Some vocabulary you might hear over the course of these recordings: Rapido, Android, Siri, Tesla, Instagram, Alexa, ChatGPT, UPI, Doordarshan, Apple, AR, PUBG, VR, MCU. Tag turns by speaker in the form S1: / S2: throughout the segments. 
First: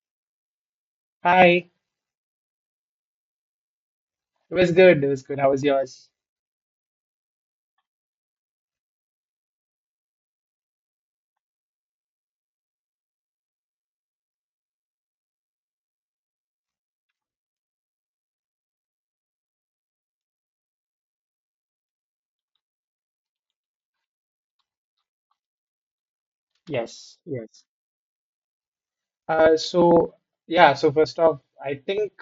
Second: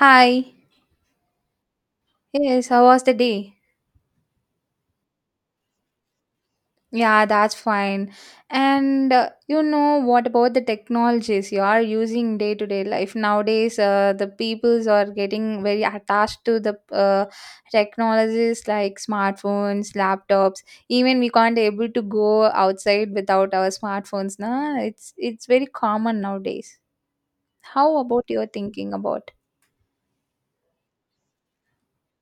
S1: Hi.
S2: Hi, it
S1: Yes, how was the day?
S2: was good. It was good. How was yours?
S1: Yeah, that's fine. And what about the technologies you are using day to day life nowadays? The peoples are getting very attached to the technologies like smartphones, laptops. Even we can't able to go outside without our smartphones. Nah, it's very common nowadays.
S2: Yes, yes.
S1: How about your thinking about?
S2: So yeah, so first off, I think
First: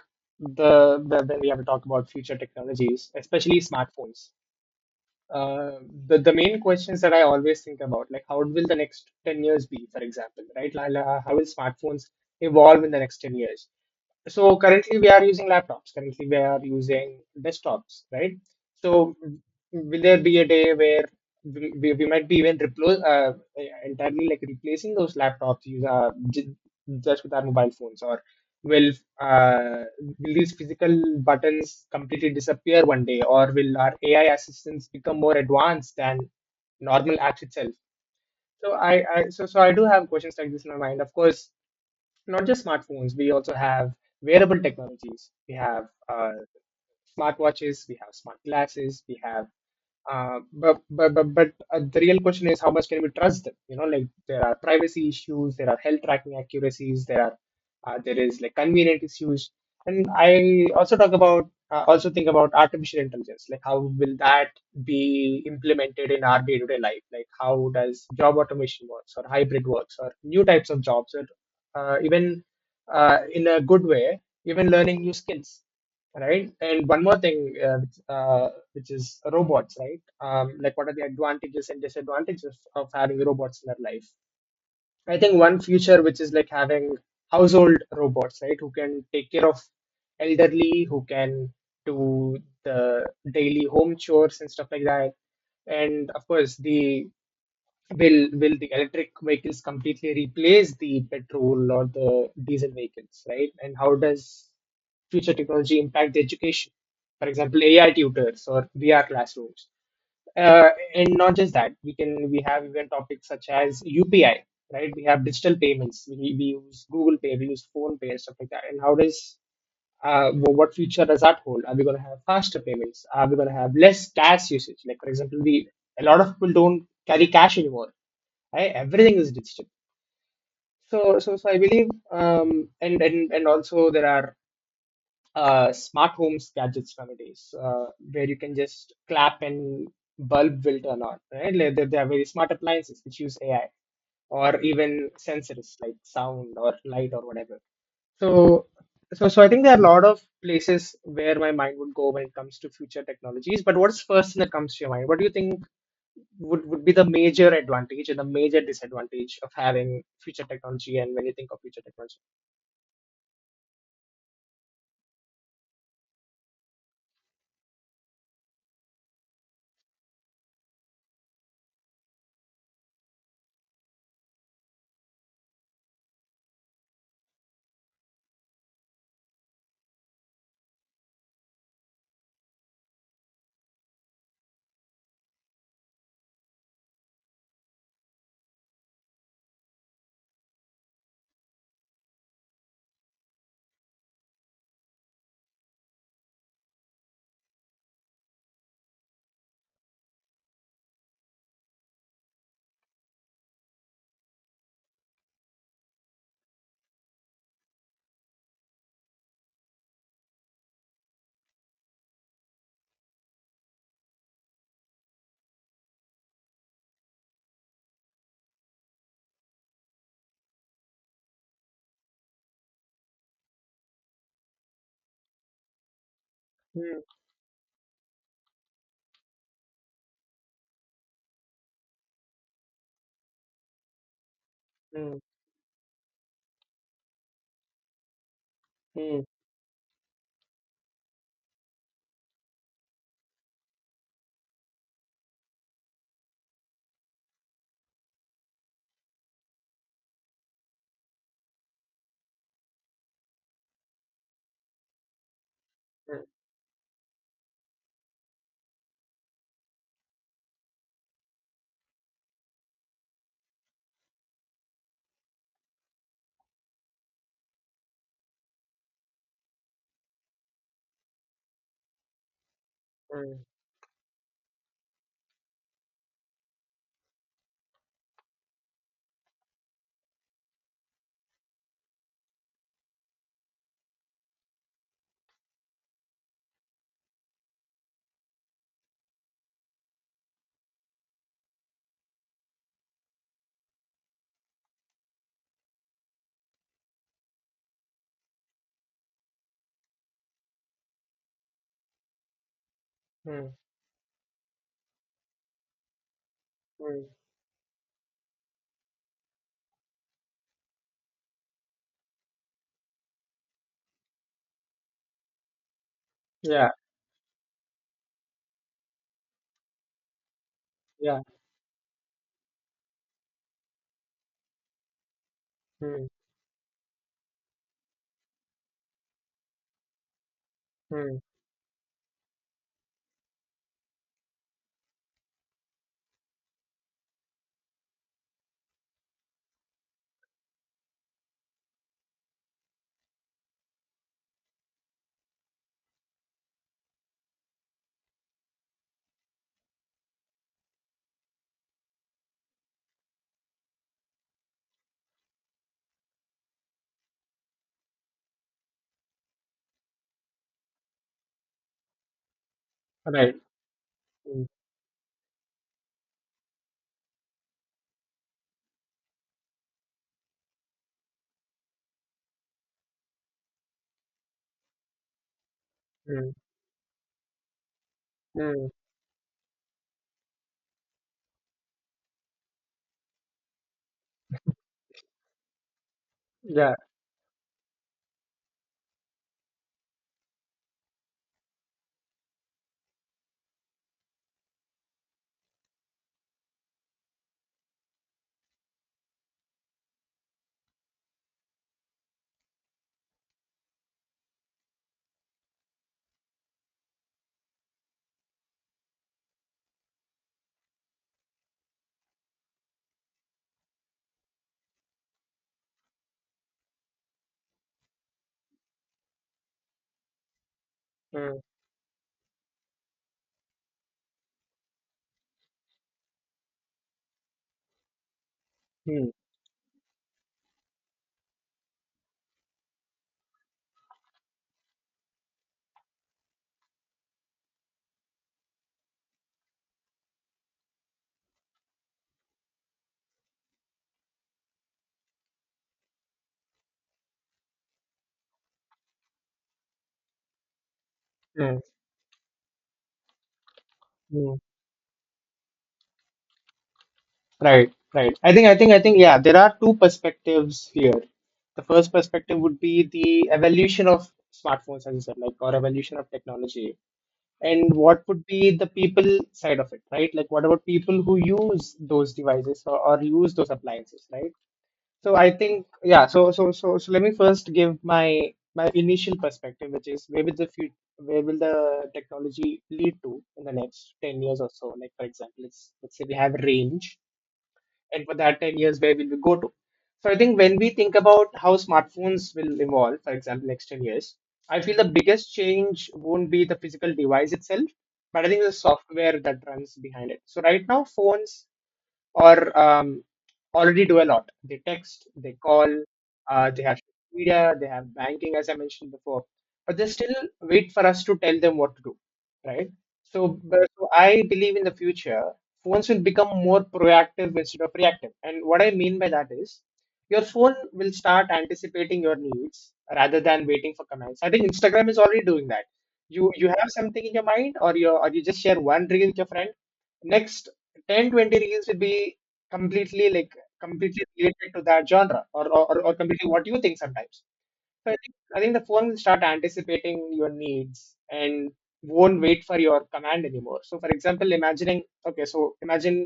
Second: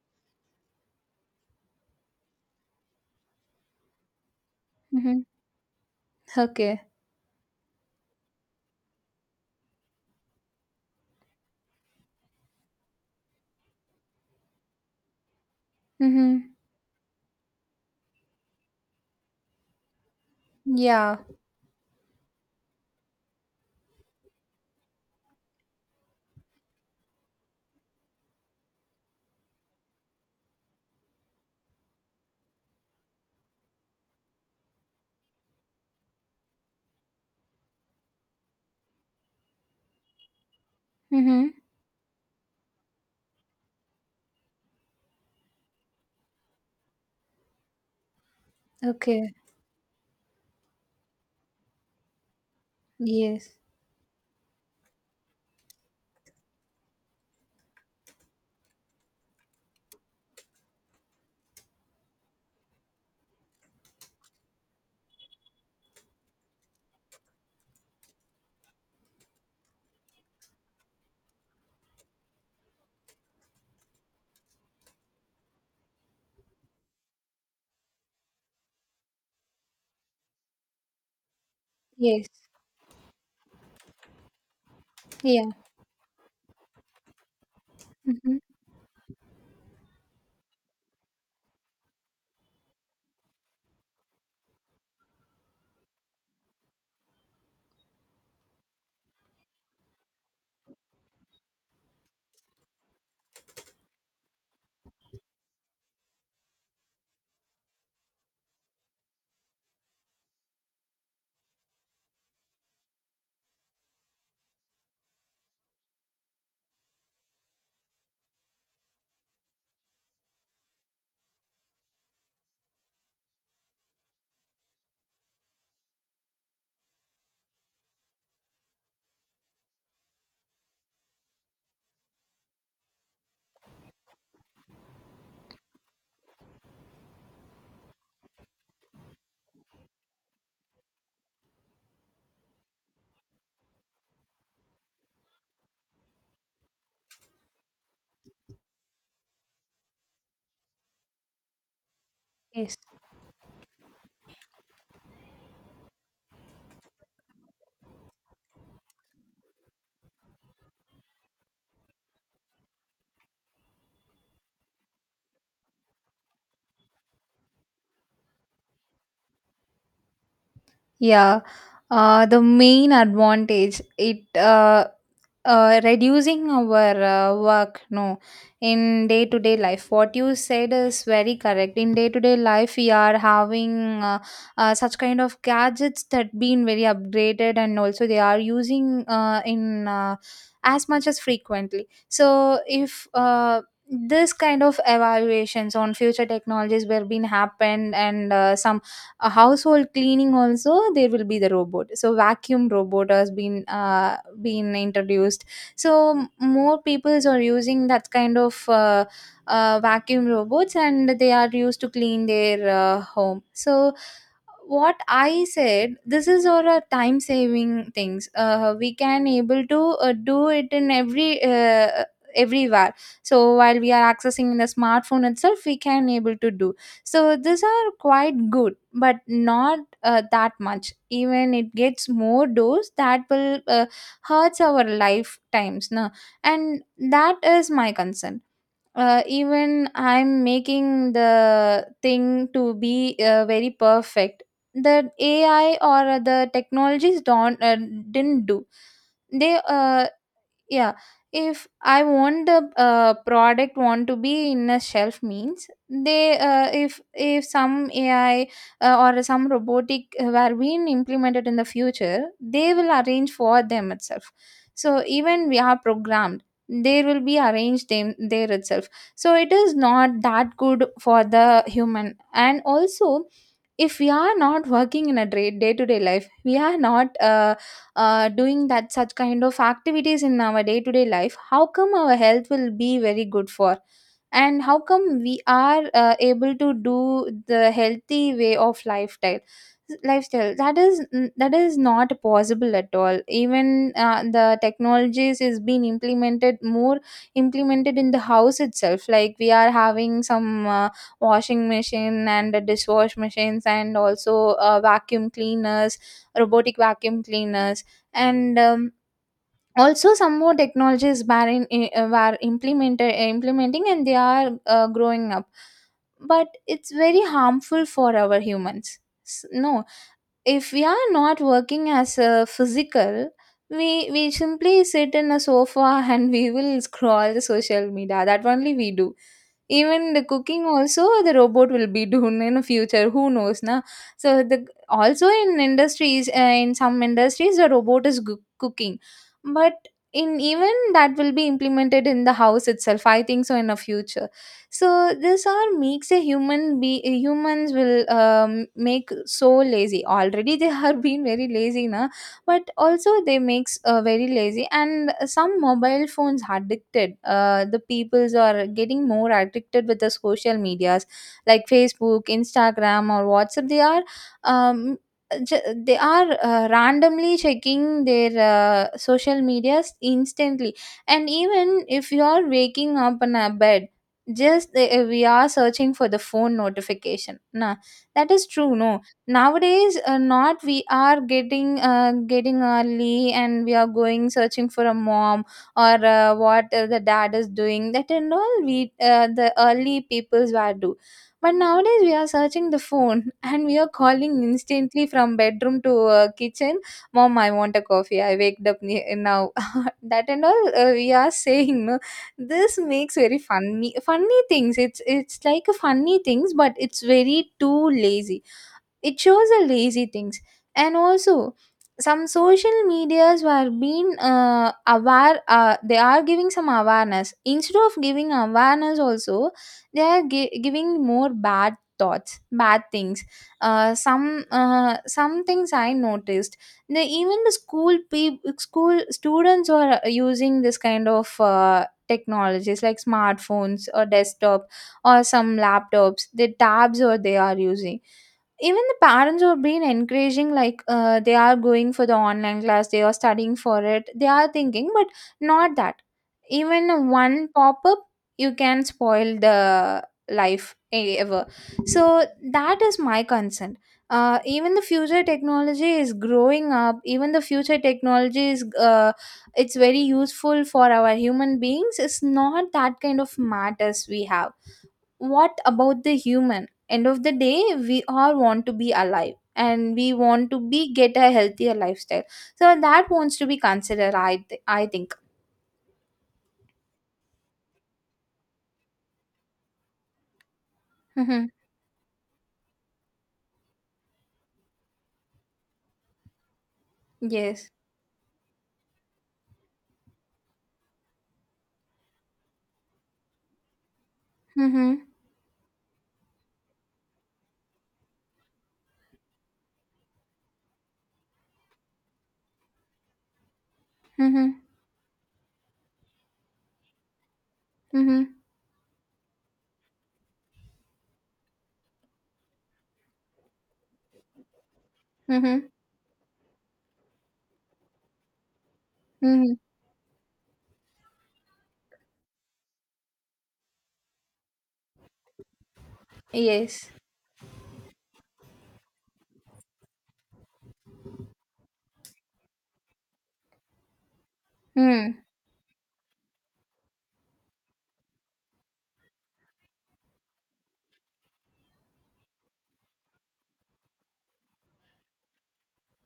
S2: the when we have to talk about future technologies, especially smartphones,
S1: Mm-hmm.
S2: uh, the main
S1: Okay.
S2: questions that I always think about, like how will the next 10 years be, for example, right? Like, how will smartphones evolve in the next 10 years? So currently we are using laptops, currently we
S1: Mm-hmm.
S2: are using desktops, right? So will there be a day where
S1: Yeah.
S2: we might be even entirely like replacing those laptops just with our mobile phones, or will will these physical buttons completely disappear one day, or will our AI assistants become more advanced than normal apps itself? So I so so I do have questions like this in my mind. Of course,
S1: Mm-hmm.
S2: not just smartphones, we also have wearable technologies. We have uh, smartwatches, we have smart glasses, we
S1: Okay.
S2: have but the real question is, how much can we trust them?
S1: Yes.
S2: You know, like there are privacy issues, there are health tracking accuracies, there are there is like convenient issues, and I also talk about also think about artificial intelligence, like how will that be implemented in our day-to-day life? Like how does job automation works, or hybrid works, or new types of jobs, or even in a good way, even learning new skills, right? And one more thing, which is robots, right? Like, what are the advantages and
S1: Yes.
S2: disadvantages of having robots in our life? I think
S1: Yeah.
S2: one future which is like having household
S1: Hmm.
S2: robots, right, who can take care of elderly, who can do the daily home chores and stuff like that. And of course, the will the electric vehicles completely replace the petrol or the diesel vehicles, right? And how does future technology impact the education, for example, AI tutors or VR classrooms? And not just that, we can we have even topics such as UPI, right? We have digital payments, we use Google Pay, we use Phone Pay and stuff like that. And how does what future does that hold? Are we going to have faster payments? Are we going to have less cash usage? Like, for example, the a lot of people don't carry cash anymore. Right? Everything is digital. So so so I believe, and also there are smart homes gadgets nowadays, where you can just clap and bulb will turn on, right? Like there are very smart appliances which use AI or even sensors like sound or light or whatever. So, so, so I think there are a lot of places where my mind would go when it comes to
S1: Yes.
S2: future technologies. But what's first that comes to your mind? What do you think would be the major advantage and the major disadvantage of having future technology, and when you think of future technology?
S1: Yeah. The main advantage it reducing our work, no, in day to day life what you said is very correct. In day to day life we are having such kind of gadgets that been very upgraded, and also they are using in as much as frequently. So if this kind of evaluations on future technologies were being happened, and some a household cleaning also, there will be the robot. So vacuum robot has been introduced, so more peoples are using that kind of vacuum robots, and they are used to clean their home. So what I said, this is all a time saving things. We can able to do it in every everywhere. So while we are accessing the smartphone itself, we can able to do.
S2: Hmm,
S1: So these are quite good, but not that much. Even it gets more dose, that will hurts our
S2: hmm,
S1: lifetimes, no. And that is my concern.
S2: hmm,
S1: Even I'm making the thing to be very perfect, the AI or the technologies don't didn't do. They yeah, if I want the product want to be in a shelf means,
S2: hmm,
S1: they if some AI or some robotic were being implemented in the future, they will arrange for them itself. So even we are programmed, they will be arranged them there itself. So it is not that good for the human. And also,
S2: hmm,
S1: if we are not working in a day to day life, we are not doing that such kind of activities in our day to day life, how come our health will be very good for? And how come we are able to do the healthy way of lifestyle lifestyle? That is, that is not possible at all. Even the technologies is being implemented more, implemented in the house itself, like we are having some washing machine and the dishwash
S2: hmm.
S1: machines, and also vacuum cleaners, robotic
S2: Mm.
S1: vacuum cleaners. And also some more technologies were, in, were implemented, implementing, and they are growing up, but
S2: Yeah,
S1: it's very harmful for our humans. No, if we are
S2: yeah.
S1: not working as a physical, we simply sit in a sofa
S2: Mm.
S1: and we will scroll the social media, that only we do. Even the cooking also,
S2: Mm.
S1: the robot will be doing in the future, who knows na. So the, also in industries, in some industries the robot is cooking. But in even that will be implemented in the house itself, I think so, in the future. So this all makes a human be, humans will make so lazy. Already they are being very lazy now, but also they makes very lazy and some mobile phones addicted. The peoples are getting more addicted with the social medias, like Facebook, Instagram, or
S2: Right.
S1: WhatsApp. They are
S2: Mm.
S1: um, they are randomly checking their social medias instantly. And even if you are waking up in a bed, we are searching for the
S2: Mm.
S1: phone notification, nah. That is
S2: Mm.
S1: true, no. Nowadays not we are getting getting early, and we are going searching for a mom, or
S2: Yeah.
S1: what the dad is doing, that and all we the early peoples were do. But nowadays we are searching the phone and we are calling instantly from bedroom to kitchen, mom I want a coffee, I waked up now that and all we are saying, no. This makes very funny funny things. It's like a funny things, but it's very too lazy. It shows the lazy things. And also some social medias were being aware, they are giving some awareness. Instead of giving awareness also, they are giving more
S2: Mm.
S1: bad thoughts, bad things. Some some things I noticed, the even the school people, school
S2: Mm.
S1: students, are using this kind of technologies like smartphones, or desktop, or some laptops, the tabs, or they are using. Even the parents have been encouraging, like they are going for the online class, they are studying for it, they are thinking, but not that. Even one pop-up, you can spoil the life, ever.
S2: Mm.
S1: So that is my concern.
S2: Mm.
S1: Even the future technology is growing up, even the
S2: Right,
S1: future
S2: right. I think,
S1: technology
S2: I
S1: is
S2: think, I think, yeah, there are two
S1: it's very useful
S2: perspectives
S1: for
S2: here.
S1: our human
S2: The first
S1: beings. It's
S2: perspective would
S1: not
S2: be
S1: that kind
S2: the
S1: of
S2: evolution
S1: matters
S2: of
S1: we have.
S2: smartphones, as you said, like, or
S1: What
S2: evolution
S1: about
S2: of
S1: the human?
S2: technology.
S1: End of the
S2: And
S1: day, we
S2: what would
S1: all
S2: be
S1: want
S2: the
S1: to be
S2: people
S1: alive
S2: side of it,
S1: and
S2: right?
S1: we
S2: Like, what
S1: want to
S2: about
S1: be
S2: people
S1: get
S2: who
S1: a healthier
S2: use those
S1: lifestyle.
S2: devices,
S1: So
S2: or
S1: that
S2: use
S1: wants to
S2: those
S1: be
S2: appliances,
S1: considered,
S2: right?
S1: I
S2: So
S1: think.
S2: I think, yeah, so let me first give my initial perspective, which is where will the future, where will
S1: Mm-hmm.
S2: the technology lead to in the next 10 years or so? Like for example, let's say we have range,
S1: Yes.
S2: and for that 10 years, where will we go to? So I think when we think about how smartphones will evolve, for example, next 10 years, I feel the
S1: Mm-hmm.
S2: biggest change won't be the physical device itself, but I think the software that runs behind it. So right now, phones or already do a lot.
S1: Mm-hmm.
S2: They text, they call, they have social media, they have
S1: Mm-hmm.
S2: banking, as I mentioned before, but they still wait for us to tell them what to do, right? So, so I believe in the future,
S1: Mm-hmm.
S2: phones will become more proactive instead of reactive. And what I mean by that
S1: Mm-hmm.
S2: is, your phone will start anticipating your needs rather than waiting for commands. I think Instagram is already doing that. You have
S1: Yes.
S2: something in your mind, or you just share one reel with your friend, next 10 20 reels will be completely like completely related to that
S1: Mm.
S2: genre, or or completely what you think sometimes. So I think the phone will start anticipating your needs and won't wait for your command anymore. So for example, imagining, okay, so imagine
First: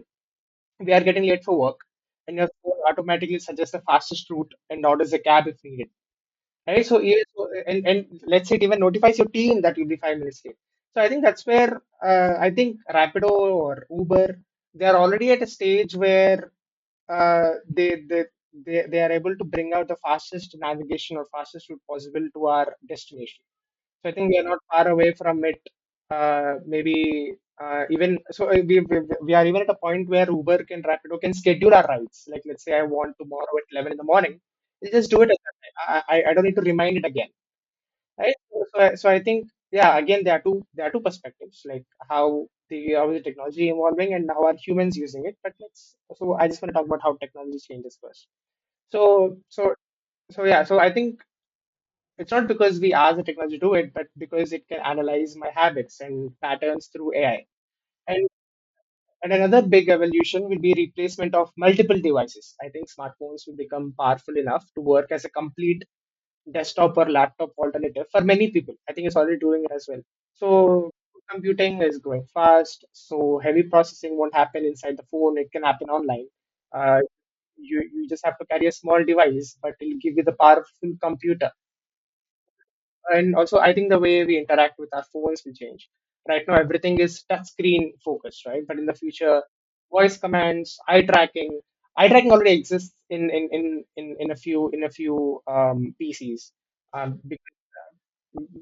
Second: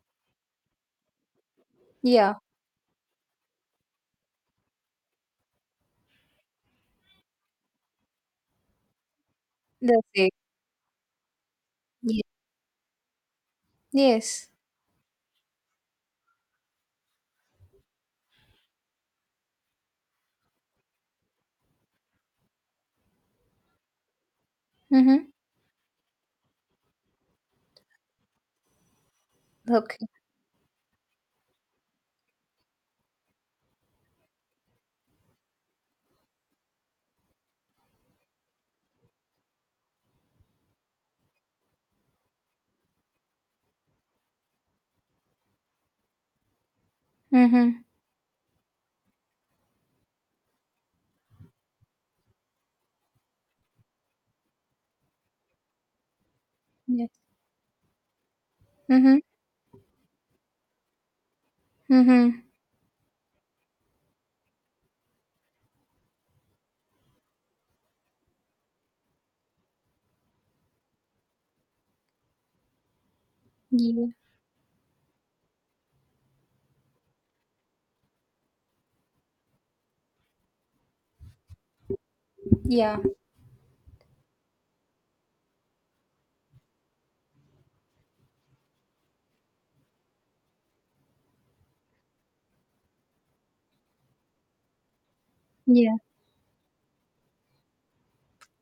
S2: we are getting late for work,
S1: Yeah,
S2: and your phone automatically suggests the fastest route and orders a cab if needed. Right? So, yeah, so and let's say it even notifies your team that you'll be
S1: that's
S2: five
S1: it.
S2: minutes late. So I think that's where
S1: Ye-
S2: I think Rapido or Uber,
S1: yes.
S2: they are already at a stage where uh, they, they they are able to bring out the fastest navigation or fastest route possible to our destination. So I think we are not far away
S1: Mm-hmm.
S2: from it. Maybe even so, we are even at a
S1: Okay.
S2: point where Uber can Rapido can schedule our rides. Like let's say I want tomorrow at 11 in the morning, they just do it. At that time. I don't need to remind it again, right? So, so I think, yeah, again there are two perspectives, like how the how is the technology evolving and how are humans using it. But let's so I just want to talk about how technology
S1: Mm-hmm.
S2: changes first. So so so yeah, so I think, it's not because we ask the technology to do it, but because it can analyze my habits and patterns
S1: Yes.
S2: through AI. And
S1: Mm-hmm.
S2: and another big evolution will be replacement of multiple
S1: Mm-hmm.
S2: devices. I think smartphones will become powerful enough to work as a complete desktop or laptop alternative for many people. I think it's already doing it as well. So computing is growing fast. So heavy
S1: Yeah.
S2: processing won't happen inside the phone. It can happen online. Uh, you just have to carry a small device, but it'll give you the powerful computer.
S1: Yeah.
S2: And also, I think the way we interact with our phones will change. Right now everything is touch screen focused, right? But in the future, voice commands, eye tracking, eye tracking already exists in a few, in a few
S1: Yeah.
S2: PCs, um, because,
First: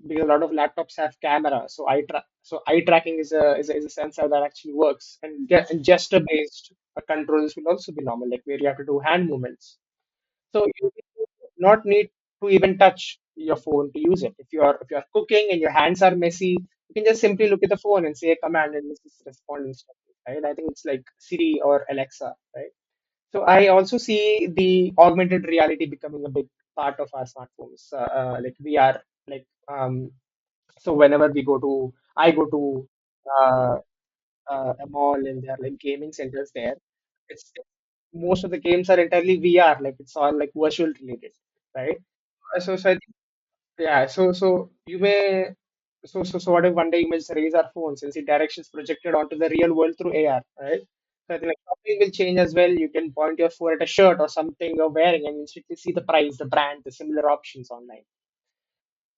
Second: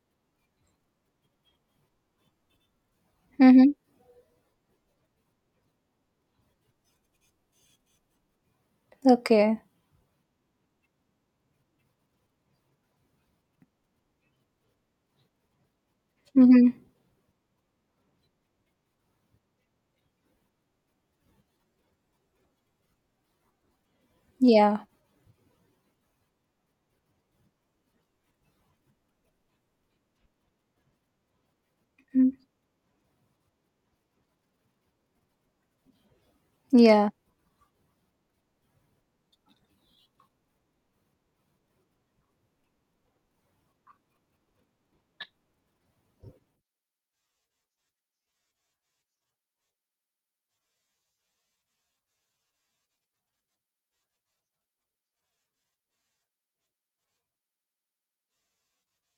S2: because a lot of laptops have cameras, so eye tracking is a, is
S1: Mm-hmm.
S2: a is a sensor that actually works, and, and gesture based controls will also be normal, like where you have to do hand
S1: Okay.
S2: movements, so you not need to even touch your phone to use it. If you are cooking and your hands are messy,
S1: Mm-hmm.
S2: you can just simply look at the phone and say a command and it's just respond instantly, right? I think it's like Siri or Alexa, right? So I also see
S1: Yeah.
S2: the augmented reality becoming a big part of our smartphones. Like we are like so whenever we go to, I
S1: Mm.
S2: go to. Uh, a mall, and there are like gaming centers there.
S1: Yeah.
S2: It's most of the games are entirely VR, like it's all like virtual related, right? So, so I think, yeah, so so you may so so so what if one day images raise our phones and see directions projected onto the real world through AR, right? So I think like shopping will change as well. You can point your phone at a shirt or something you're wearing and instantly see the price, the brand, the similar options online.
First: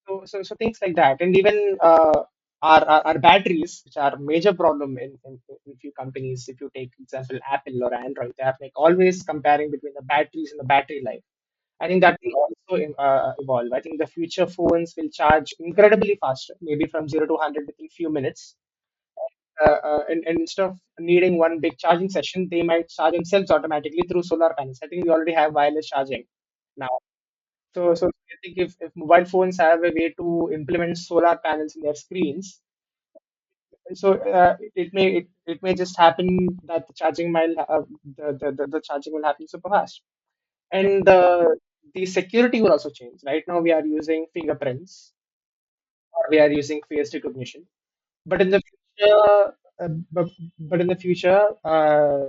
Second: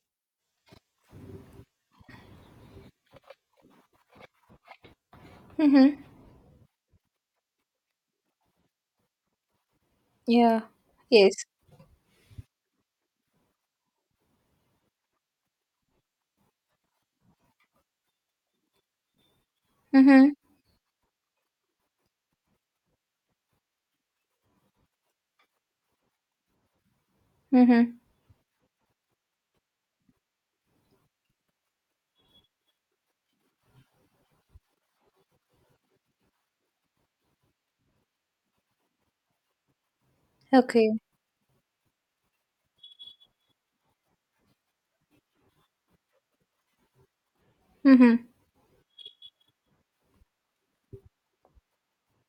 S2: So, so, so things like that. And even our batteries, which are a major problem in few
S1: Mm-hmm.
S2: companies. If you take example Apple or Android, they are like always comparing between the batteries and
S1: Yeah.
S2: the battery life.
S1: Yes.
S2: I think that will also evolve. I think the future phones will charge incredibly faster, maybe from 0 to 100 within few minutes.
S1: Mhm.
S2: And instead of needing one big charging session, they might charge themselves automatically through solar panels. I think we already have wireless charging now. So,
S1: Mhm.
S2: so I think if mobile phones have a way to implement solar panels in their screens, so it may it may just happen that the charging mile the charging will happen super fast,
S1: Okay.
S2: and the security will also change. Right now we are using fingerprints, or we are using face recognition,
S1: Mhm.
S2: but uh, but, in the future. Uh,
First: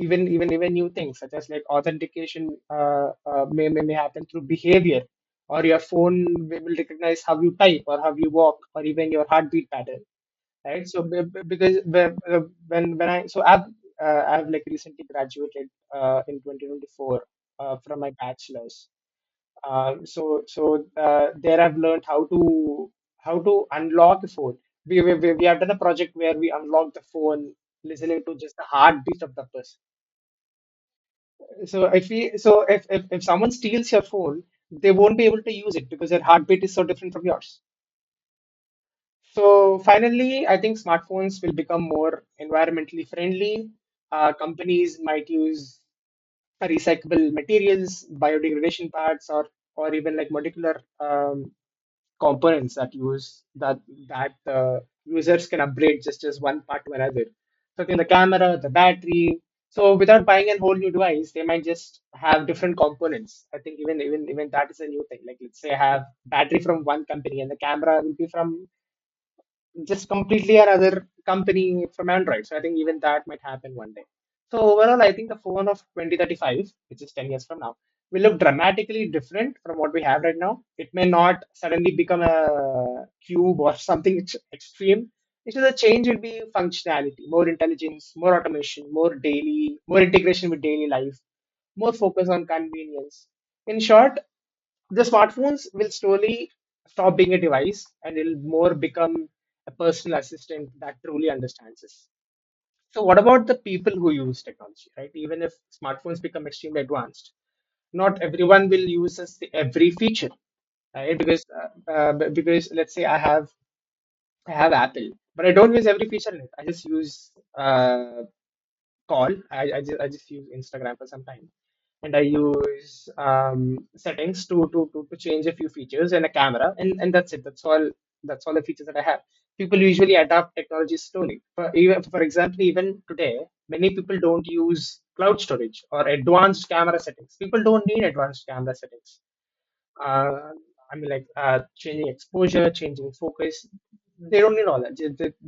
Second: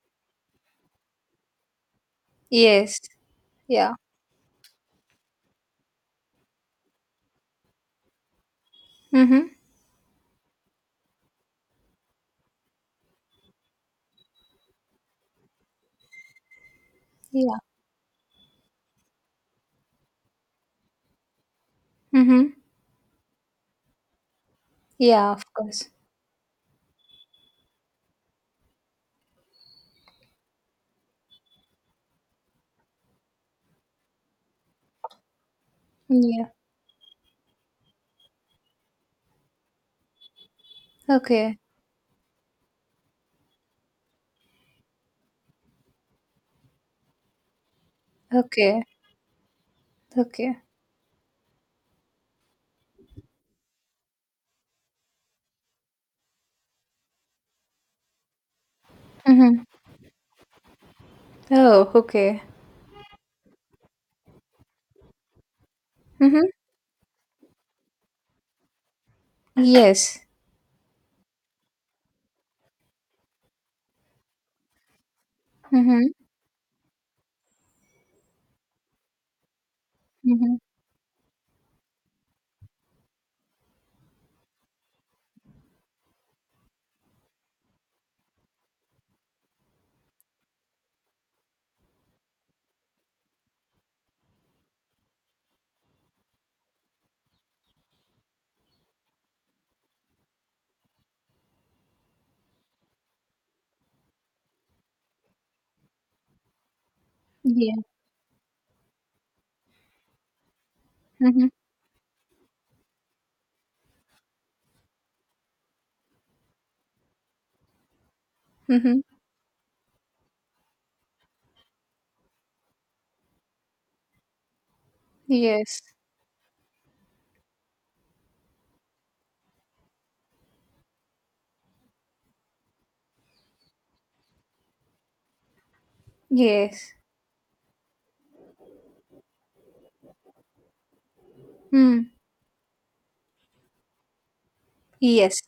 S2: even even even new things such as like authentication,
S1: Yes.
S2: uh, uh, may, may
S1: Yeah.
S2: may happen through behavior, or your phone will recognize how you type or how you walk or even your
S1: Mhm.
S2: heartbeat pattern, right? So when I so I've I've like recently graduated in 2024
S1: Yeah.
S2: from my bachelor's. There I've learned how to
S1: Mhm.
S2: unlock the phone. we, we,
S1: Yeah,
S2: we
S1: of
S2: we have done a
S1: course.
S2: project where we unlock the phone listening to just the heartbeat of the person. So I feel, so if someone steals your phone, they won't be able to use it because their
S1: Yeah.
S2: heartbeat is so different from yours. So finally, I think smartphones will
S1: Okay.
S2: become more environmentally friendly. Companies might use recyclable materials,
S1: Okay.
S2: biodegradation parts, or even like
S1: Okay.
S2: molecular components that users can upgrade just as one part to another. So in the camera, the battery.
S1: Mhm.
S2: So without buying a whole new device, they might
S1: Oh,
S2: just
S1: okay.
S2: have different components. I think even that is a new thing. Like, let's say I have
S1: Mhm.
S2: battery from one company and the camera will be from just
S1: Yes.
S2: completely another company from Android. So I think even that might happen one day. So overall, I think the phone of
S1: Mhm.
S2: 2035, which is 10 years from now, will look dramatically different from what we have right
S1: Mhm.
S2: now. It may not suddenly become a cube or something extreme. It's just a change will be functionality, more intelligence, more automation, more daily, more integration with daily life, more focus on convenience. In short, the smartphones will slowly stop being a device, and it'll more become a personal assistant that truly understands us. So what about the people who use technology, right? Even if smartphones become extremely advanced,
S1: Yeah.
S2: not everyone will use every feature, right? Because
S1: Mhm.
S2: uh, uh, b- because let's say I have Apple, but I don't use every feature in it. I just use uh,
S1: Mhm.
S2: call I just use Instagram for some time, and I use settings to change a few
S1: Yes.
S2: features and a camera, and that's it, that's all the features that I have. People usually adapt technology slowly. For example, even today, many people don't use cloud storage or advanced
S1: Yes.
S2: camera settings. People don't need advanced camera settings. uh, I mean, like, changing
S1: Mm.
S2: exposure, changing focus. They don't need all that. They, they,
S1: Yes.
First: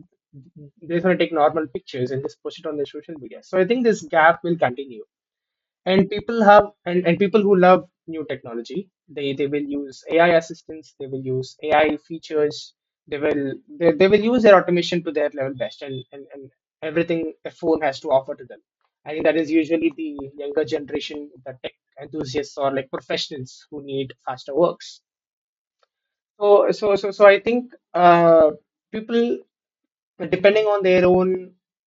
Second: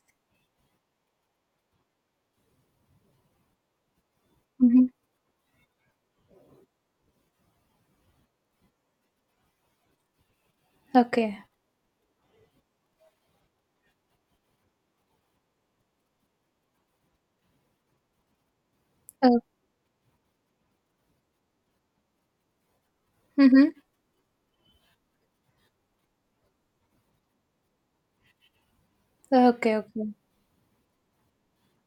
S2: they just want to take normal pictures and just post it on their social media. So I think this gap will
S1: Mhm.
S2: continue, and people who love new technology, they will use AI assistants. They will
S1: Okay.
S2: use AI features. They will they, they will use their automation to their level best, and everything a phone has to offer to them. I think that
S1: Oh.
S2: is usually the younger generation, the tech enthusiasts, or like professionals
S1: Mhm.
S2: who need faster works. So I think, people,
S1: Okay. Okay.
S2: depending on their own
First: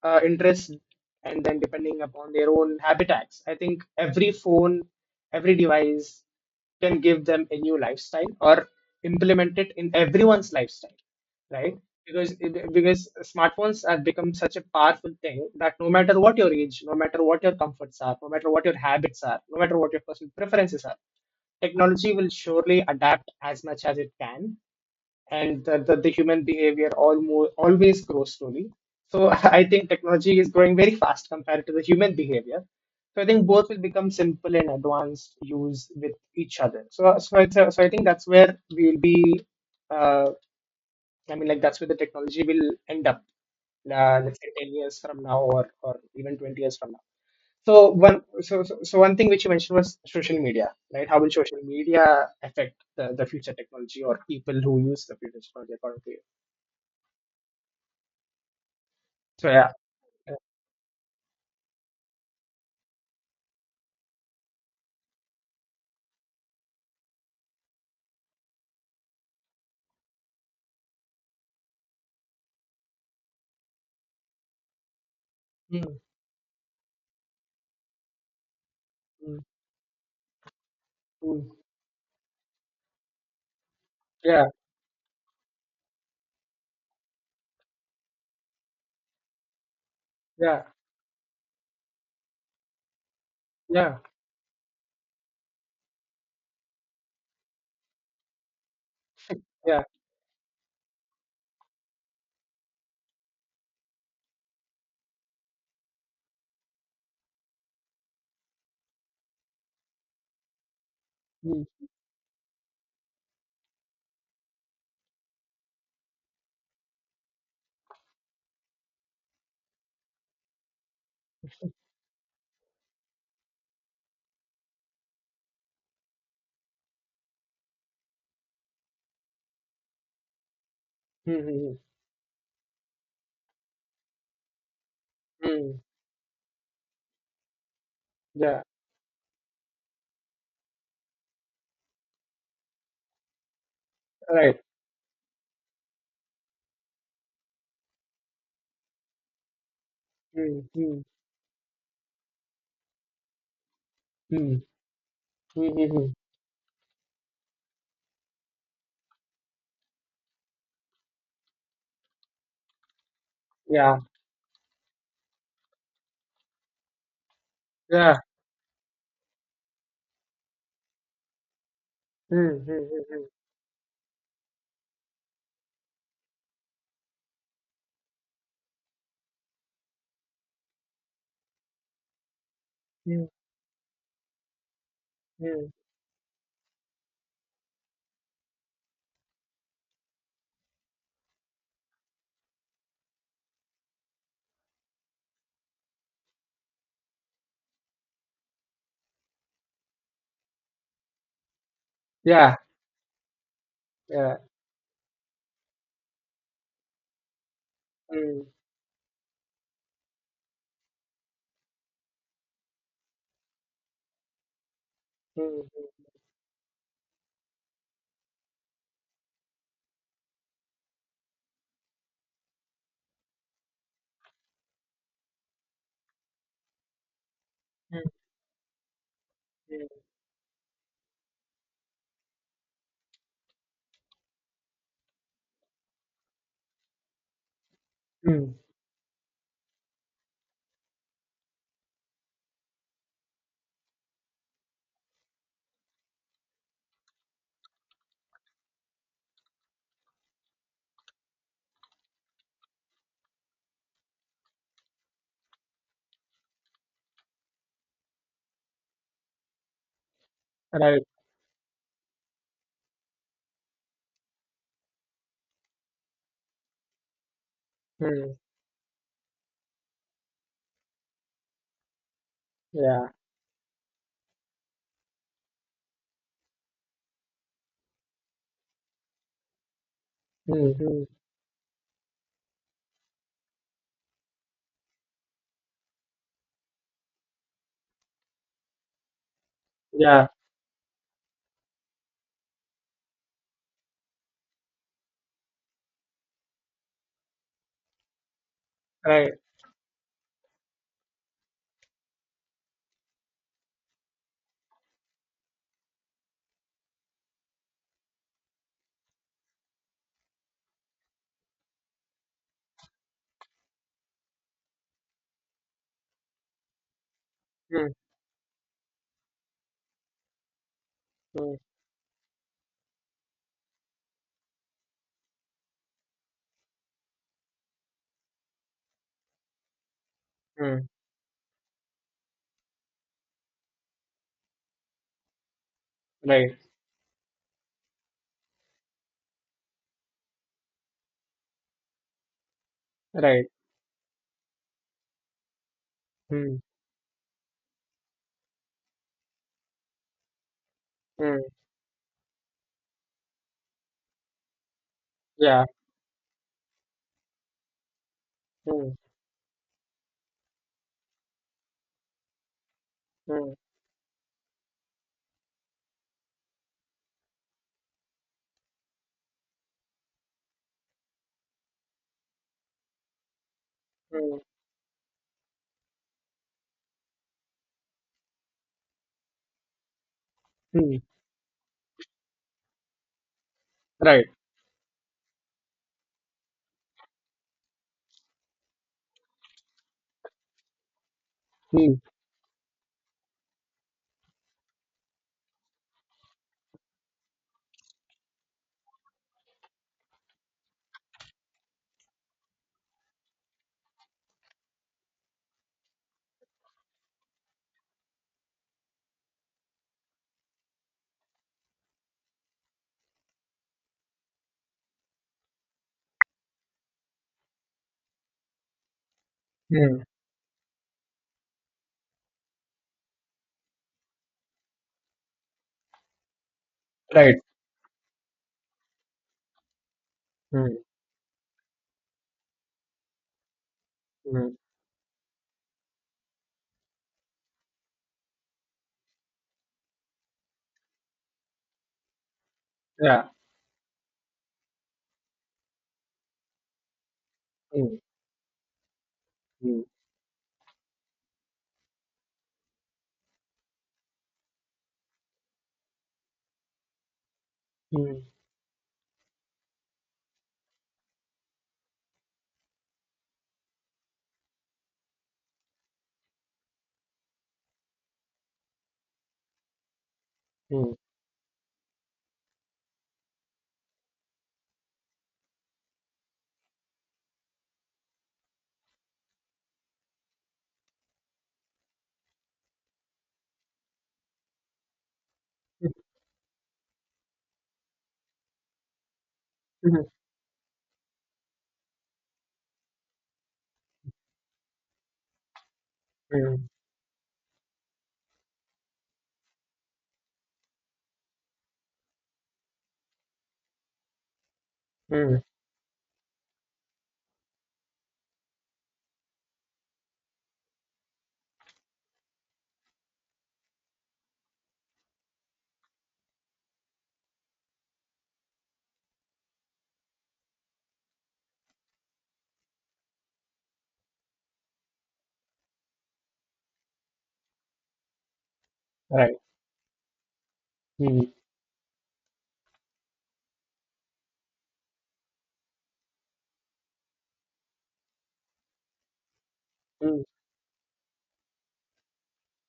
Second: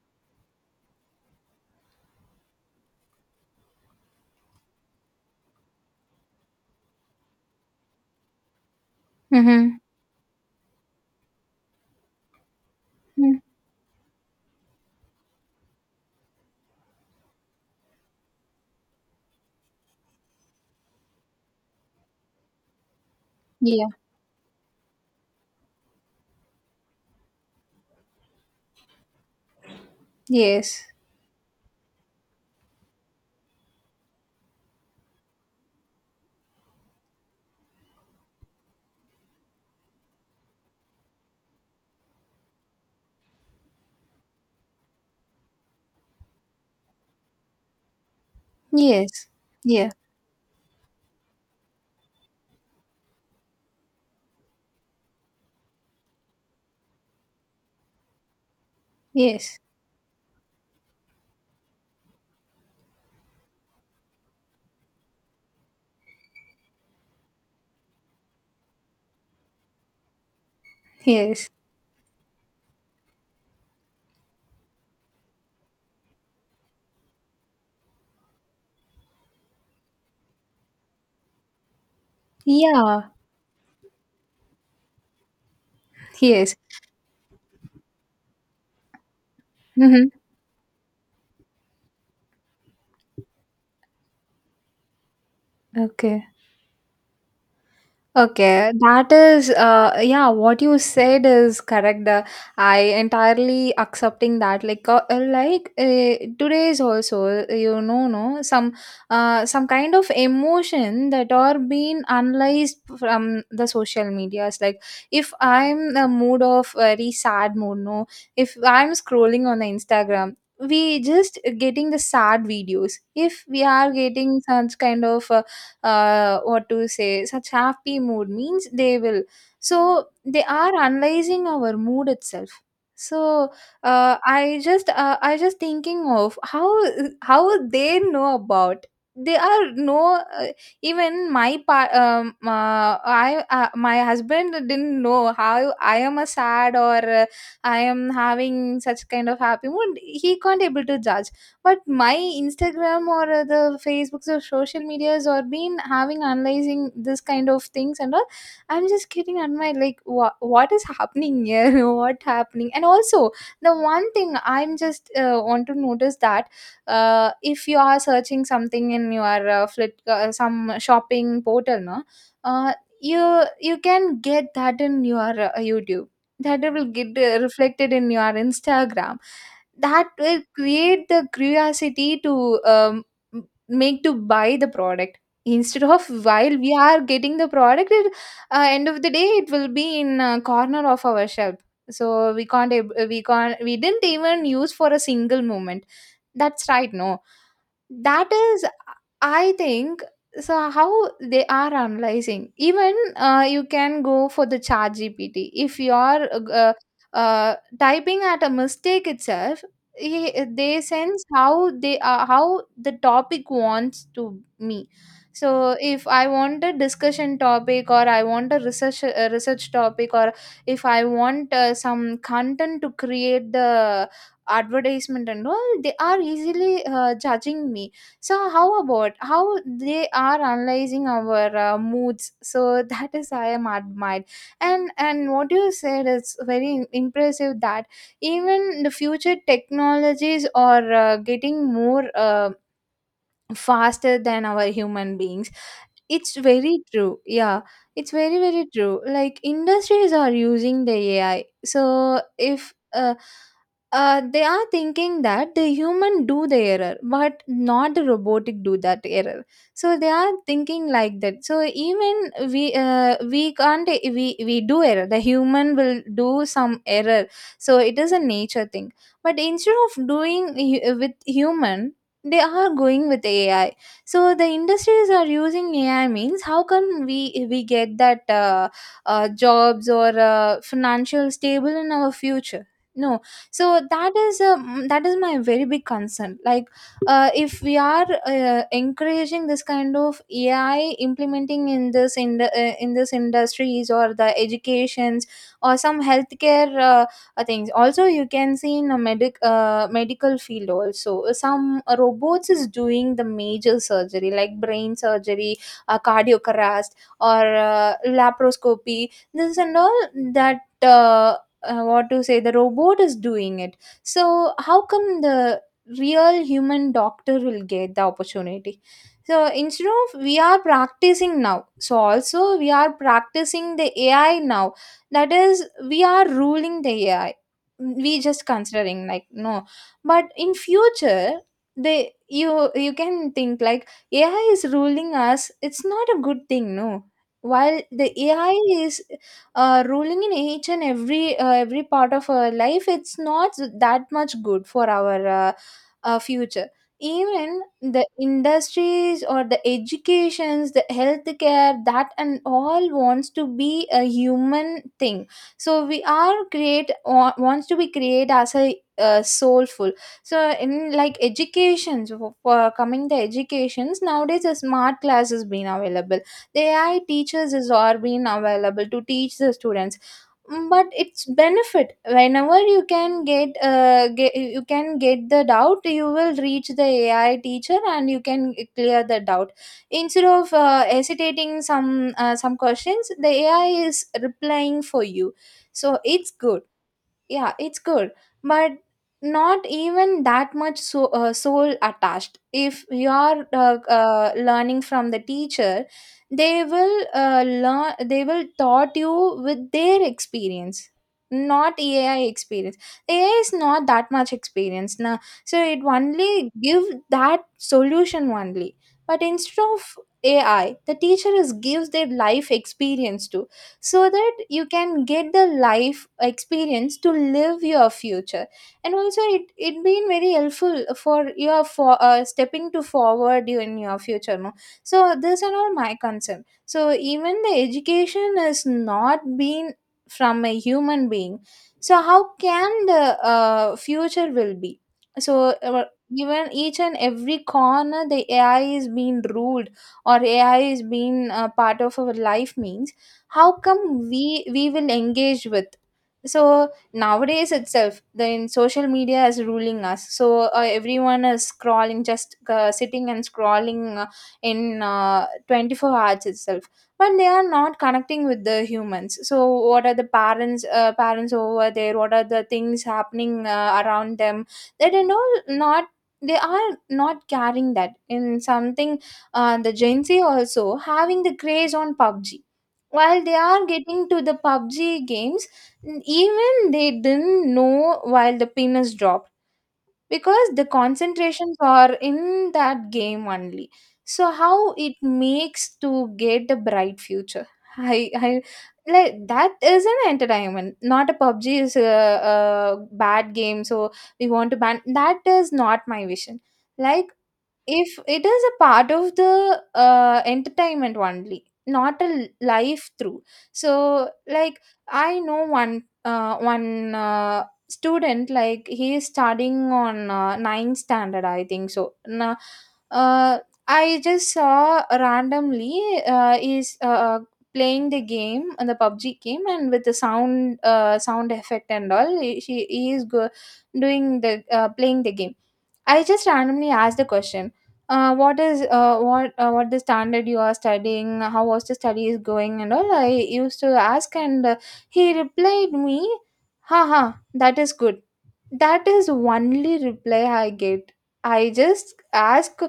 S2: interests, and then depending upon their own habitats. I think every phone, every device can give them a new lifestyle, or implement it
S1: Mhm.
S2: in everyone's lifestyle, right? Because
S1: Mm.
S2: smartphones have become such a powerful thing that no matter what your age, no matter what your comforts are, no matter what your habits are, no matter what your personal preferences are, technology will surely adapt as much
S1: Yeah.
S2: as it can, and the human behavior almost always grows slowly. So I think technology is growing
S1: Yes.
S2: very fast compared to the human behavior. So I think both will become simple and advanced, use with each other. So I think that's where we will be. Uh, I mean, like, that's where the technology will end up. Let's say 10 years from now, or even 20 years from now. So one
S1: Yes.
S2: thing which you mentioned
S1: Yeah.
S2: was social media, right? How will social media affect the future technology, or people who use the future technology, according to you? So
S1: Yes.
S2: yeah. Yeah.
S1: Yes.
S2: Mm, mm, mm.
S1: Yeah.
S2: Yeah,
S1: Yes. Mhm.
S2: yeah, yeah,
S1: Okay. Okay, that is,
S2: yeah.
S1: yeah, what you said is correct. I entirely accepting that. Like today's also, no some, some kind of emotion that are
S2: Mm,
S1: being analyzed from the social medias. Like, if I'm in a mood of very sad mood, no, if I'm scrolling on the Instagram, we just getting the sad videos. If we are getting such kind of what to say, such happy mood means, they will, so they are
S2: mm,
S1: analyzing our
S2: mm,
S1: mood itself. So I
S2: mm,
S1: just
S2: mm.
S1: thinking of how they know
S2: Yeah,
S1: about. They are no, even my pa- I my husband
S2: right.
S1: didn't know how I am a sad, or I am having such kind of happy mood, he can't
S2: Mm,
S1: able to
S2: mm,
S1: judge. But my Instagram, or the Facebooks,
S2: mm,
S1: or
S2: mm,
S1: social medias, or
S2: mm,
S1: been
S2: mm. Mm.
S1: having analyzing this kind of things and all. I'm just getting on my like, what is happening here what happening. And also the
S2: Yeah,
S1: one thing I'm just want to notice that, if you are
S2: yeah.
S1: searching something in your some shopping portal, no,
S2: Mm, mm, mm,
S1: uh,
S2: mm, mm,
S1: you you can get that in your YouTube, that will get reflected in your Instagram. That will create the curiosity to
S2: mm.
S1: make to buy the product.
S2: Mm.
S1: Instead of while we are getting the product, it, end of the day, it will be in a corner of our shelf, so we can't ab- we can't, we didn't even use for a single moment. That's right, no. That is, I think, so how, they are analyzing,
S2: Yeah,
S1: even you can go
S2: yeah.
S1: for the chat gpt if you are uh, typing at
S2: Mm,
S1: a mistake itself, they sense how they are, how the topic wants to me. So
S2: mm,
S1: if I want a discussion topic, or I want a research, a research topic, or if I want some content to create the advertisement and all, they are easily judging me.
S2: mm,
S1: So how about how
S2: mm, mm,
S1: they are analyzing our moods, so that is I am admired. And what you said is very impressive, that
S2: mm.
S1: even the future technologies are getting more faster than our human beings. It's very true, yeah. It's very very true, like industries are using the AI. So if they are thinking that the human do the error, but not the robotic do that error. So they are thinking
S2: Right.
S1: like that, so even we can't, we do error, the human will do some error. So it is a
S2: Mm,
S1: nature thing, but instead of doing with human, they are going
S2: yeah.
S1: with AI. So the industries are using AI means, how can we get that jobs or
S2: Mm, mm,
S1: financial stable in our future? No, so that is my very big concern. Like, if we are encouraging this kind of
S2: yeah,
S1: AI implementing in this in this industries or the educations or some healthcare things also you can see in a
S2: right.
S1: medical field also some robots is doing the major surgery like brain surgery, cardiocrast or laparoscopy this and all that what to say, the robot is doing it. So how come the real human doctor will
S2: Mm,
S1: get the opportunity? So instead of we are practicing
S2: mm,
S1: now, so also we are practicing the ai now, that is we are ruling the ai. We just considering like no, but in
S2: mm,
S1: future they, you can think like ai is ruling us. It's not a good
S2: right,
S1: thing, no. While the ai is ruling in each and every part of our life, it's
S2: right.
S1: not that much good for our
S2: Mm,
S1: future. Even the industries or the educations, the
S2: mm,
S1: healthcare, that and all wants to be a human thing.
S2: yeah.
S1: So we are wants to be create as a
S2: Mm,
S1: soulful. So in like educations, for coming the
S2: mm,
S1: educations nowadays, a smart class has been available. The ai teachers is are being available to teach the students. Mm, but it's benefit whenever you can get,
S2: mm,
S1: you can get the doubt, you will reach the ai teacher and you can clear the doubt, instead of
S2: mm,
S1: hesitating some questions, the ai is
S2: right.
S1: replying for you. So it's good, yeah it's good, but not even that much soul
S2: Mm,
S1: attached. If you're learning from the teacher, they will learn, they will taught you with their experience, not ai experience. Ai is not that much experience now, so it only give that solution only. But instead of ai, the teacher is gives their life experience to, so that you can get the life experience to live your future. And also it
S2: mm,
S1: been very helpful for your for stepping to forward you in your future, no. So this and all my concern, so
S2: right.
S1: even the education is not being from a
S2: Mm,
S1: human being. So how can the future will
S2: mm,
S1: be? So even each and every corner, the ai is being ruled or ai is being a part of our life means,
S2: yeah.
S1: how come we will engage with. So nowadays
S2: Mm,
S1: itself, the in social media is ruling
S2: mm,
S1: us, so everyone is scrolling, just sitting and scrolling, in 24 hours itself. But they are not
S2: mm,
S1: connecting with the humans, so what are the parents over there, what are the things happening around them, they don't know, not. They are not carrying that in something. The gen z also
S2: mm,
S1: having the craze on pubg. While they are getting to the PUBG games, even they didn't know while the pin is dropped, because the concentrations are in that game only. So how it makes to get the bright future? I like that is an
S2: mm,
S1: entertainment, not a, PUBG is a bad game. So we want to ban, that is not my vision.
S2: mm,
S1: Like if it is a part of the entertainment only, not a life through. So like I
S2: mm,
S1: know one student, like he is studying on ninth standard I think. So now, uh, I just saw randomly, is playing the game, the pubg game, and with the sound, sound effect and all, he is doing the, playing the game. I just randomly asked the question, what is
S2: right.
S1: what the standard you are studying,
S2: Mm,
S1: how was the study is going and all, I used to ask. And He replied me, haha, that is good. That is only reply
S2: mm,
S1: I get. I just ask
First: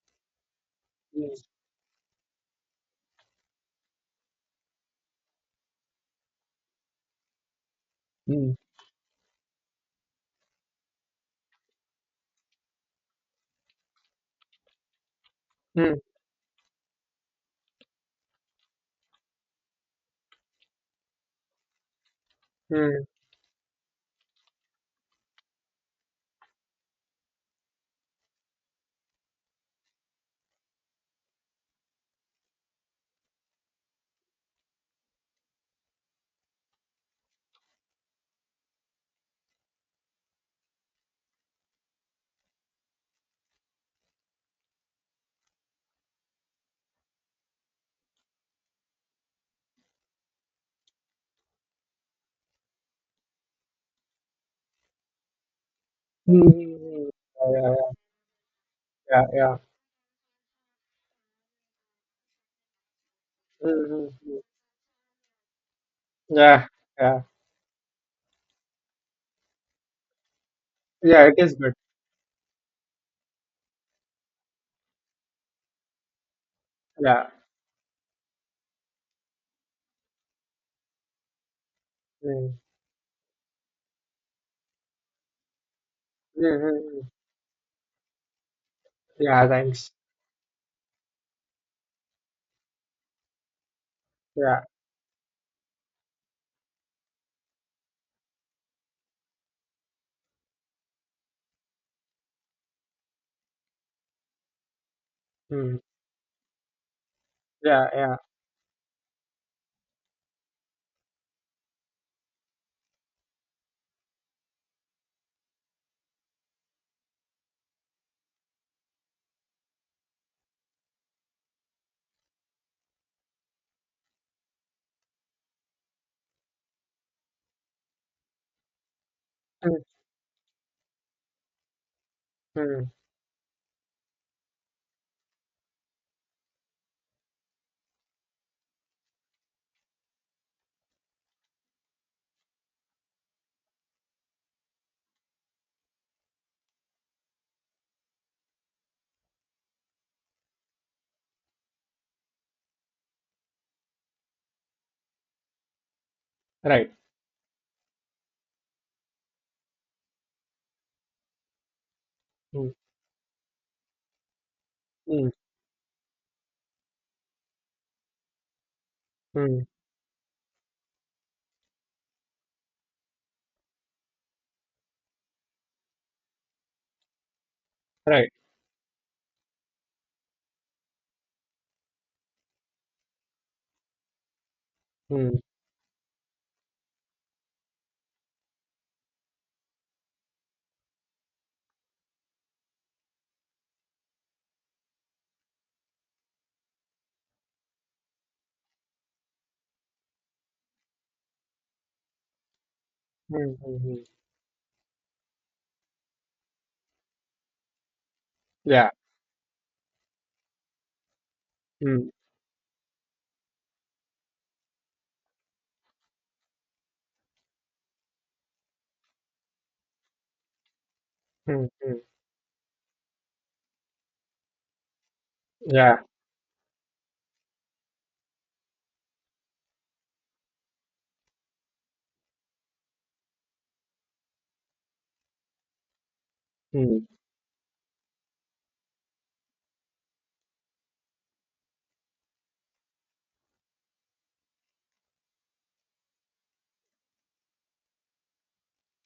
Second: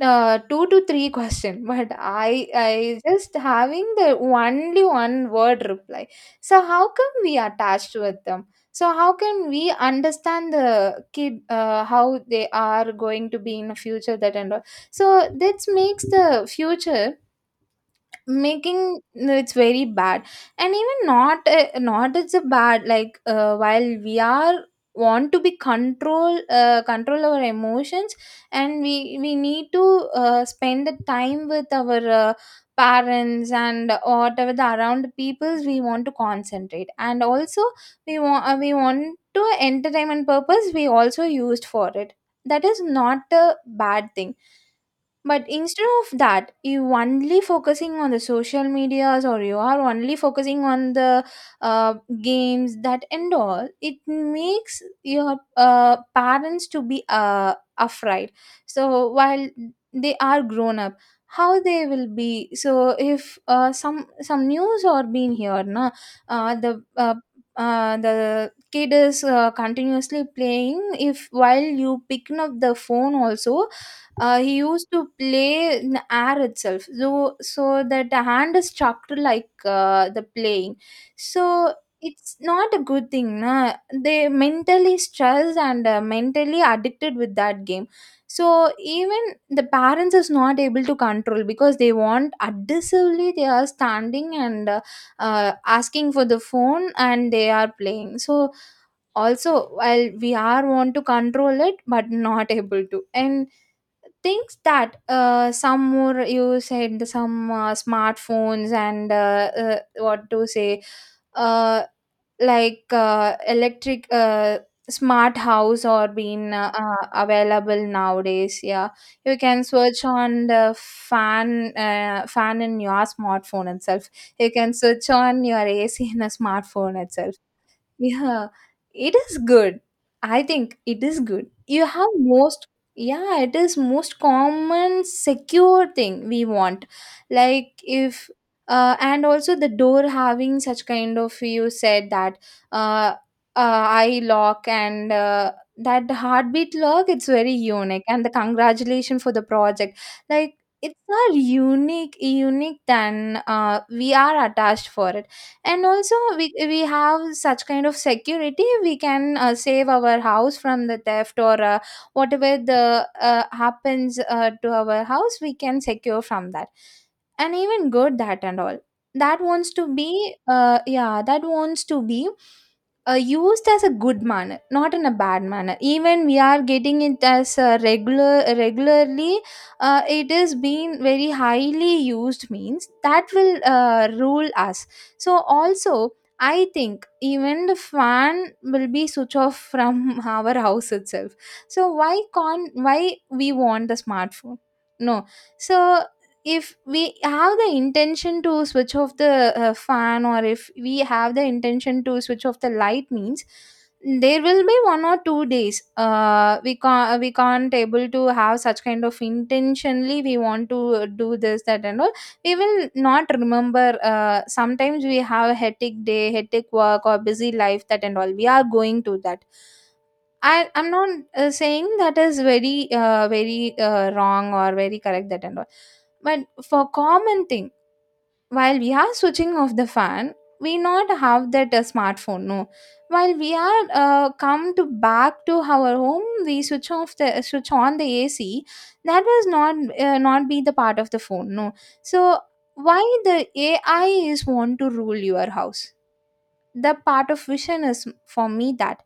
S1: two to three
S2: mm,
S1: question but i just having the only one word reply. So how come we attached with them?
S2: mm,
S1: So how can we understand the kid, how they are going to be in the future, that and all. So this
S2: mm,
S1: makes the future making, it's very bad. And even not, not it's a bad,
S2: mm,
S1: like while we are want to be control control our emotions. And we need to spend the time with our parents, and whatever the around peoples we want to concentrate. And also we want to entertainment purpose, we also used for it. That is not a bad thing. But instead of that, you only focusing on the social medias, or you are only focusing on the uh, games that and all, it makes your parents to be
S2: mm, yeah, yeah, yeah.
S1: afraid. So while
S2: Yeah,
S1: they are grown up, how they will be? So if
S2: mm,
S1: some
S2: mm, mm,
S1: some news or being here, na, uh,
S2: yeah,
S1: the uh,
S2: yeah.
S1: the kid is continuously playing. If
S2: Yeah, it is
S1: while
S2: good.
S1: you picking up the phone also, he used to play in the air itself.
S2: Yeah.
S1: So so that the hand is chucked, like the playing. So it's
S2: Mm,
S1: not a good thing, na? They mentally stressed and
S2: mm,
S1: mentally
S2: mm, mm.
S1: addicted with that game. So even
S2: Yeah.
S1: the
S2: Thanks.
S1: parents is not able to control, because they want aggressively they are standing
S2: Yeah.
S1: and asking for the phone and they are playing. So also while we are want to control it, but not able to. And things that
S2: Mm,
S1: some more you said, the some
S2: yeah, yeah.
S1: smartphones and what to say, uh, like electric smart house or being available nowadays. Yeah, you can search on the fan in your smartphone itself, you can search on your ac in a smartphone itself. Yeah, it is
S2: Mm,
S1: good. I think it is good. You have most,
S2: mm,
S1: yeah, it is most common secure thing we want. Like if, and also the door having such kind of, you said that, uh, eye lock and that heartbeat lock, it's very unique. And the congratulation for the project. Like, it's not unique than we are attached for it. And also we
S2: right.
S1: have such kind of security, we can save our house from the theft, or whatever
S2: Mm,
S1: the happens to our
S2: mm.
S1: house, we can secure from that. And even good that and all, that
S2: Mm,
S1: wants to be yeah, that wants to be used as a good manner, not in a bad manner. Even we are getting it as a
S2: right.
S1: regularly, it is being very highly used means that will rule us. So
S2: Mm,
S1: also I think even the fan will be switch off from our house itself. So why can't, why we want the smartphone, no. So if we have the intention to switch off the fan, or if we have the intention to switch off the light
S2: mm,
S1: means,
S2: mm, mm.
S1: there will be one or two days we can't, we can't able to have such
S2: Yeah.
S1: kind of, intentionally we want to do this that and
S2: Mm,
S1: all. We will not remember, sometimes we have a hectic day, hectic work or busy life that and all, we are going to that. I'm not
S2: mm,
S1: saying
S2: mm.
S1: that is very wrong or very correct that and all.
S2: Yeah.
S1: But for common thing, while we are switching off the fan, we not have that smartphone, no. While we are come to back to our home, we
S2: Mm,
S1: switch on the ac, that was not not be the part of the phone, no. So why the ai is want to rule your house? The part of vision is for me that,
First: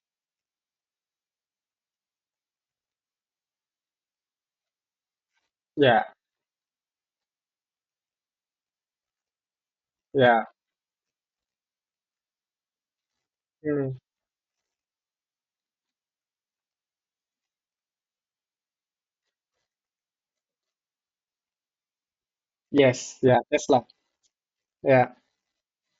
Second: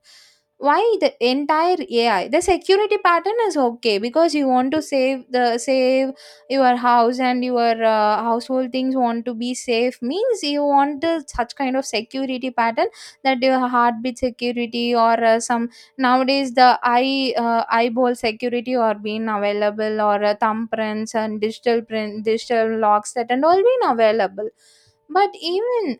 S1: why the entire ai. The security pattern is okay, because you want to
S2: yeah.
S1: save your house and your household things want to be safe means,
S2: Yeah.
S1: you want the, such kind of security pattern. That your
S2: Mm,
S1: heartbeat security, or some, nowadays the eyeball security or being available, or thumbprints and digital locks
S2: yes.
S1: that
S2: Yeah.
S1: and all being
S2: Tesla.
S1: available.
S2: Yeah.
S1: But even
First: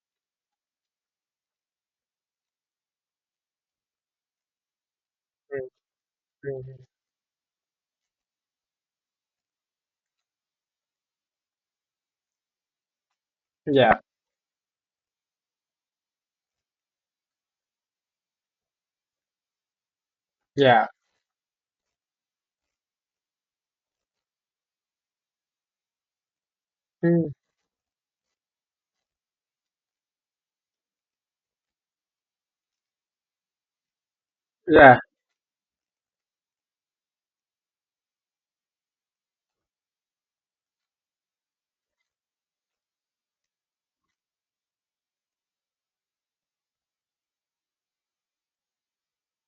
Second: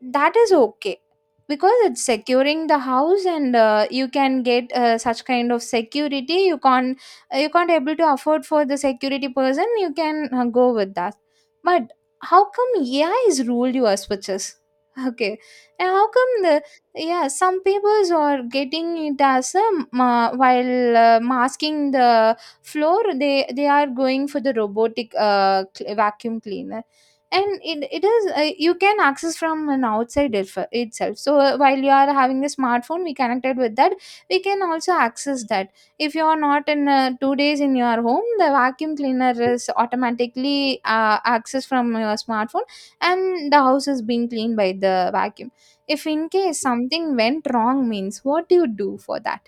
S1: that is okay, because it's securing the house, and you can get such kind of
S2: Mm,
S1: security. You
S2: mm, mm.
S1: can't you can't able to afford for the security person, you can go with that. But how come ai is ruled your
S2: Yeah.
S1: switches? Okay. And how come the, yeah, some peoples are getting it as a
S2: Yeah.
S1: while masking the floor, they are going for the robotic vacuum cleaner.
S2: Mm,
S1: And it is you can access from an outside if, itself. So while you are having a smartphone, we connected with that, we can also
S2: yeah.
S1: access that. If you are not in two days in your home, the vacuum cleaner is automatically accessed from your smartphone, and the house is being cleaned by the vacuum. If in case something went wrong means, what do you do for that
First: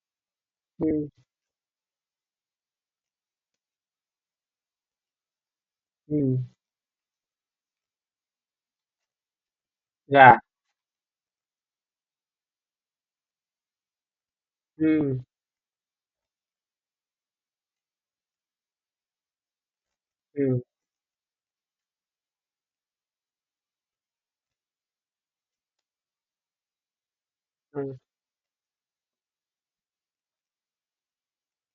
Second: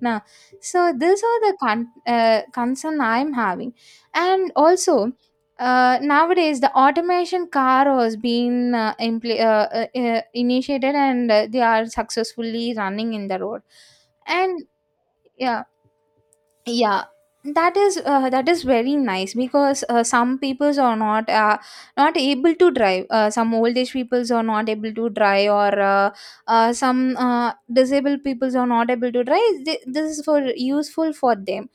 S1: now? So
S2: Mm,
S1: these are the concern I'm having. And also
S2: mm,
S1: nowadays, the automation car has been
S2: yeah.
S1: initiated, and they are successfully running in the road. And
S2: Mm,
S1: yeah, yeah, that is very nice, because some
S2: mm,
S1: peoples are not able to drive, some old age peoples are not able to drive, or some
S2: mm.
S1: disabled peoples are not able to drive. This is for useful for them.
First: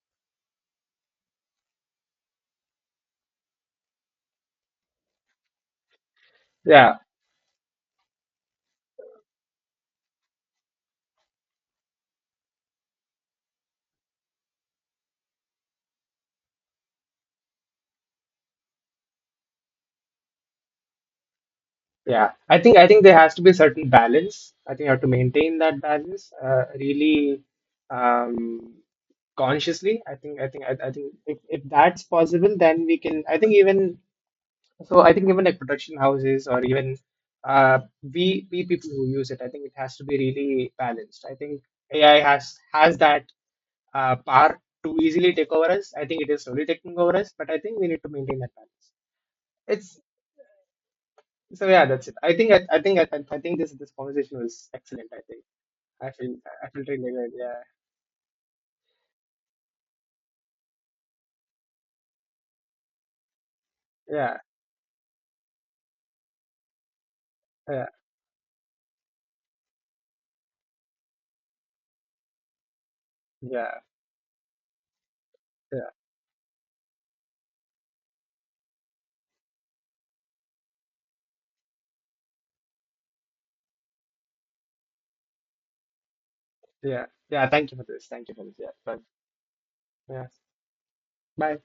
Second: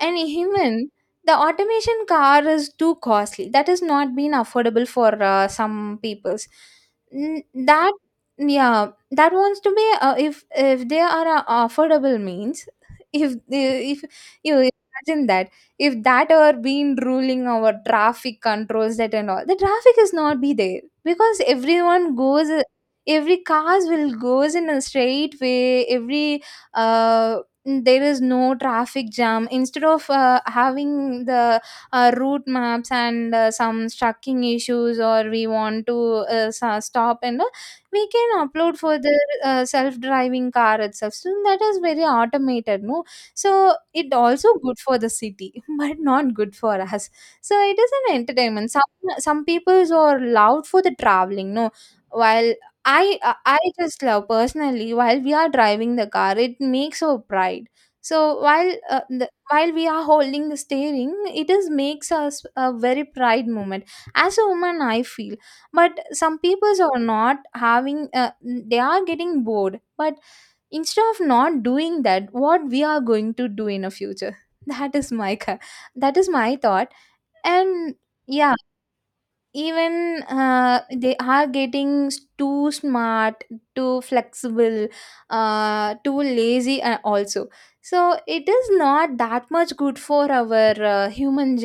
S1: And even the automation car is too costly, that has not been affordable for some peoples.
S2: Yeah.
S1: That, yeah that wants to be if they are affordable means, if you imagine that, if that were been ruling our traffic controls that and all, the traffic is not be there, because everyone
S2: Yeah.
S1: goes,
S2: I think there has
S1: every
S2: to be a
S1: cars
S2: certain
S1: will
S2: balance.
S1: goes
S2: I
S1: in a
S2: think you have to
S1: straight
S2: maintain that
S1: way.
S2: balance,
S1: Every uh,
S2: really,
S1: there is no
S2: um,
S1: traffic jam. Instead
S2: consciously.
S1: of
S2: I think I think I, I think
S1: having
S2: if,
S1: the
S2: that's
S1: route
S2: possible, then
S1: maps
S2: we can.
S1: and
S2: I think
S1: some
S2: even
S1: trucking issues,
S2: So I think
S1: or
S2: even
S1: we
S2: like
S1: want
S2: production
S1: to
S2: houses, or even
S1: stop and all, we
S2: we
S1: can
S2: we
S1: upload
S2: people
S1: for
S2: who
S1: the
S2: use it, I think it has to be
S1: self-driving
S2: really
S1: car itself,
S2: balanced.
S1: so
S2: I think
S1: that is very
S2: AI has
S1: automated,
S2: has
S1: no.
S2: that
S1: So it also
S2: power
S1: good
S2: to
S1: for the
S2: easily take
S1: city,
S2: over us.
S1: but
S2: I think it
S1: not
S2: is
S1: good
S2: slowly
S1: for
S2: taking
S1: us.
S2: over us, but
S1: So
S2: I
S1: it
S2: think we
S1: is
S2: need to
S1: an
S2: maintain that
S1: entertainment.
S2: balance.
S1: Some people's
S2: It's
S1: are loud for the traveling,
S2: So
S1: no.
S2: yeah, that's it. I think
S1: While
S2: I, I think I,
S1: I I
S2: I think
S1: I
S2: this
S1: just love
S2: conversation was
S1: personally,
S2: excellent. I
S1: while we
S2: think
S1: are driving the
S2: I feel
S1: car, it
S2: I feel
S1: makes
S2: really
S1: our
S2: good. Yeah,
S1: pride. So while we are holding the steering, it is makes us a very pride moment. As
S2: yeah,
S1: a woman, I feel, but some people are not
S2: yeah,
S1: having. They are getting bored, but instead of not doing that, what we are going to do
S2: yeah,
S1: in a future, that is my
S2: yeah,
S1: that is my thought. And yeah, even they are getting too smart, too flexible, too lazy
S2: yeah, yeah.
S1: also.
S2: Thank you for this.
S1: So
S2: Thank you for
S1: it
S2: this.
S1: is
S2: Yeah, but
S1: not that much good
S2: yeah,
S1: for our human
S2: bye.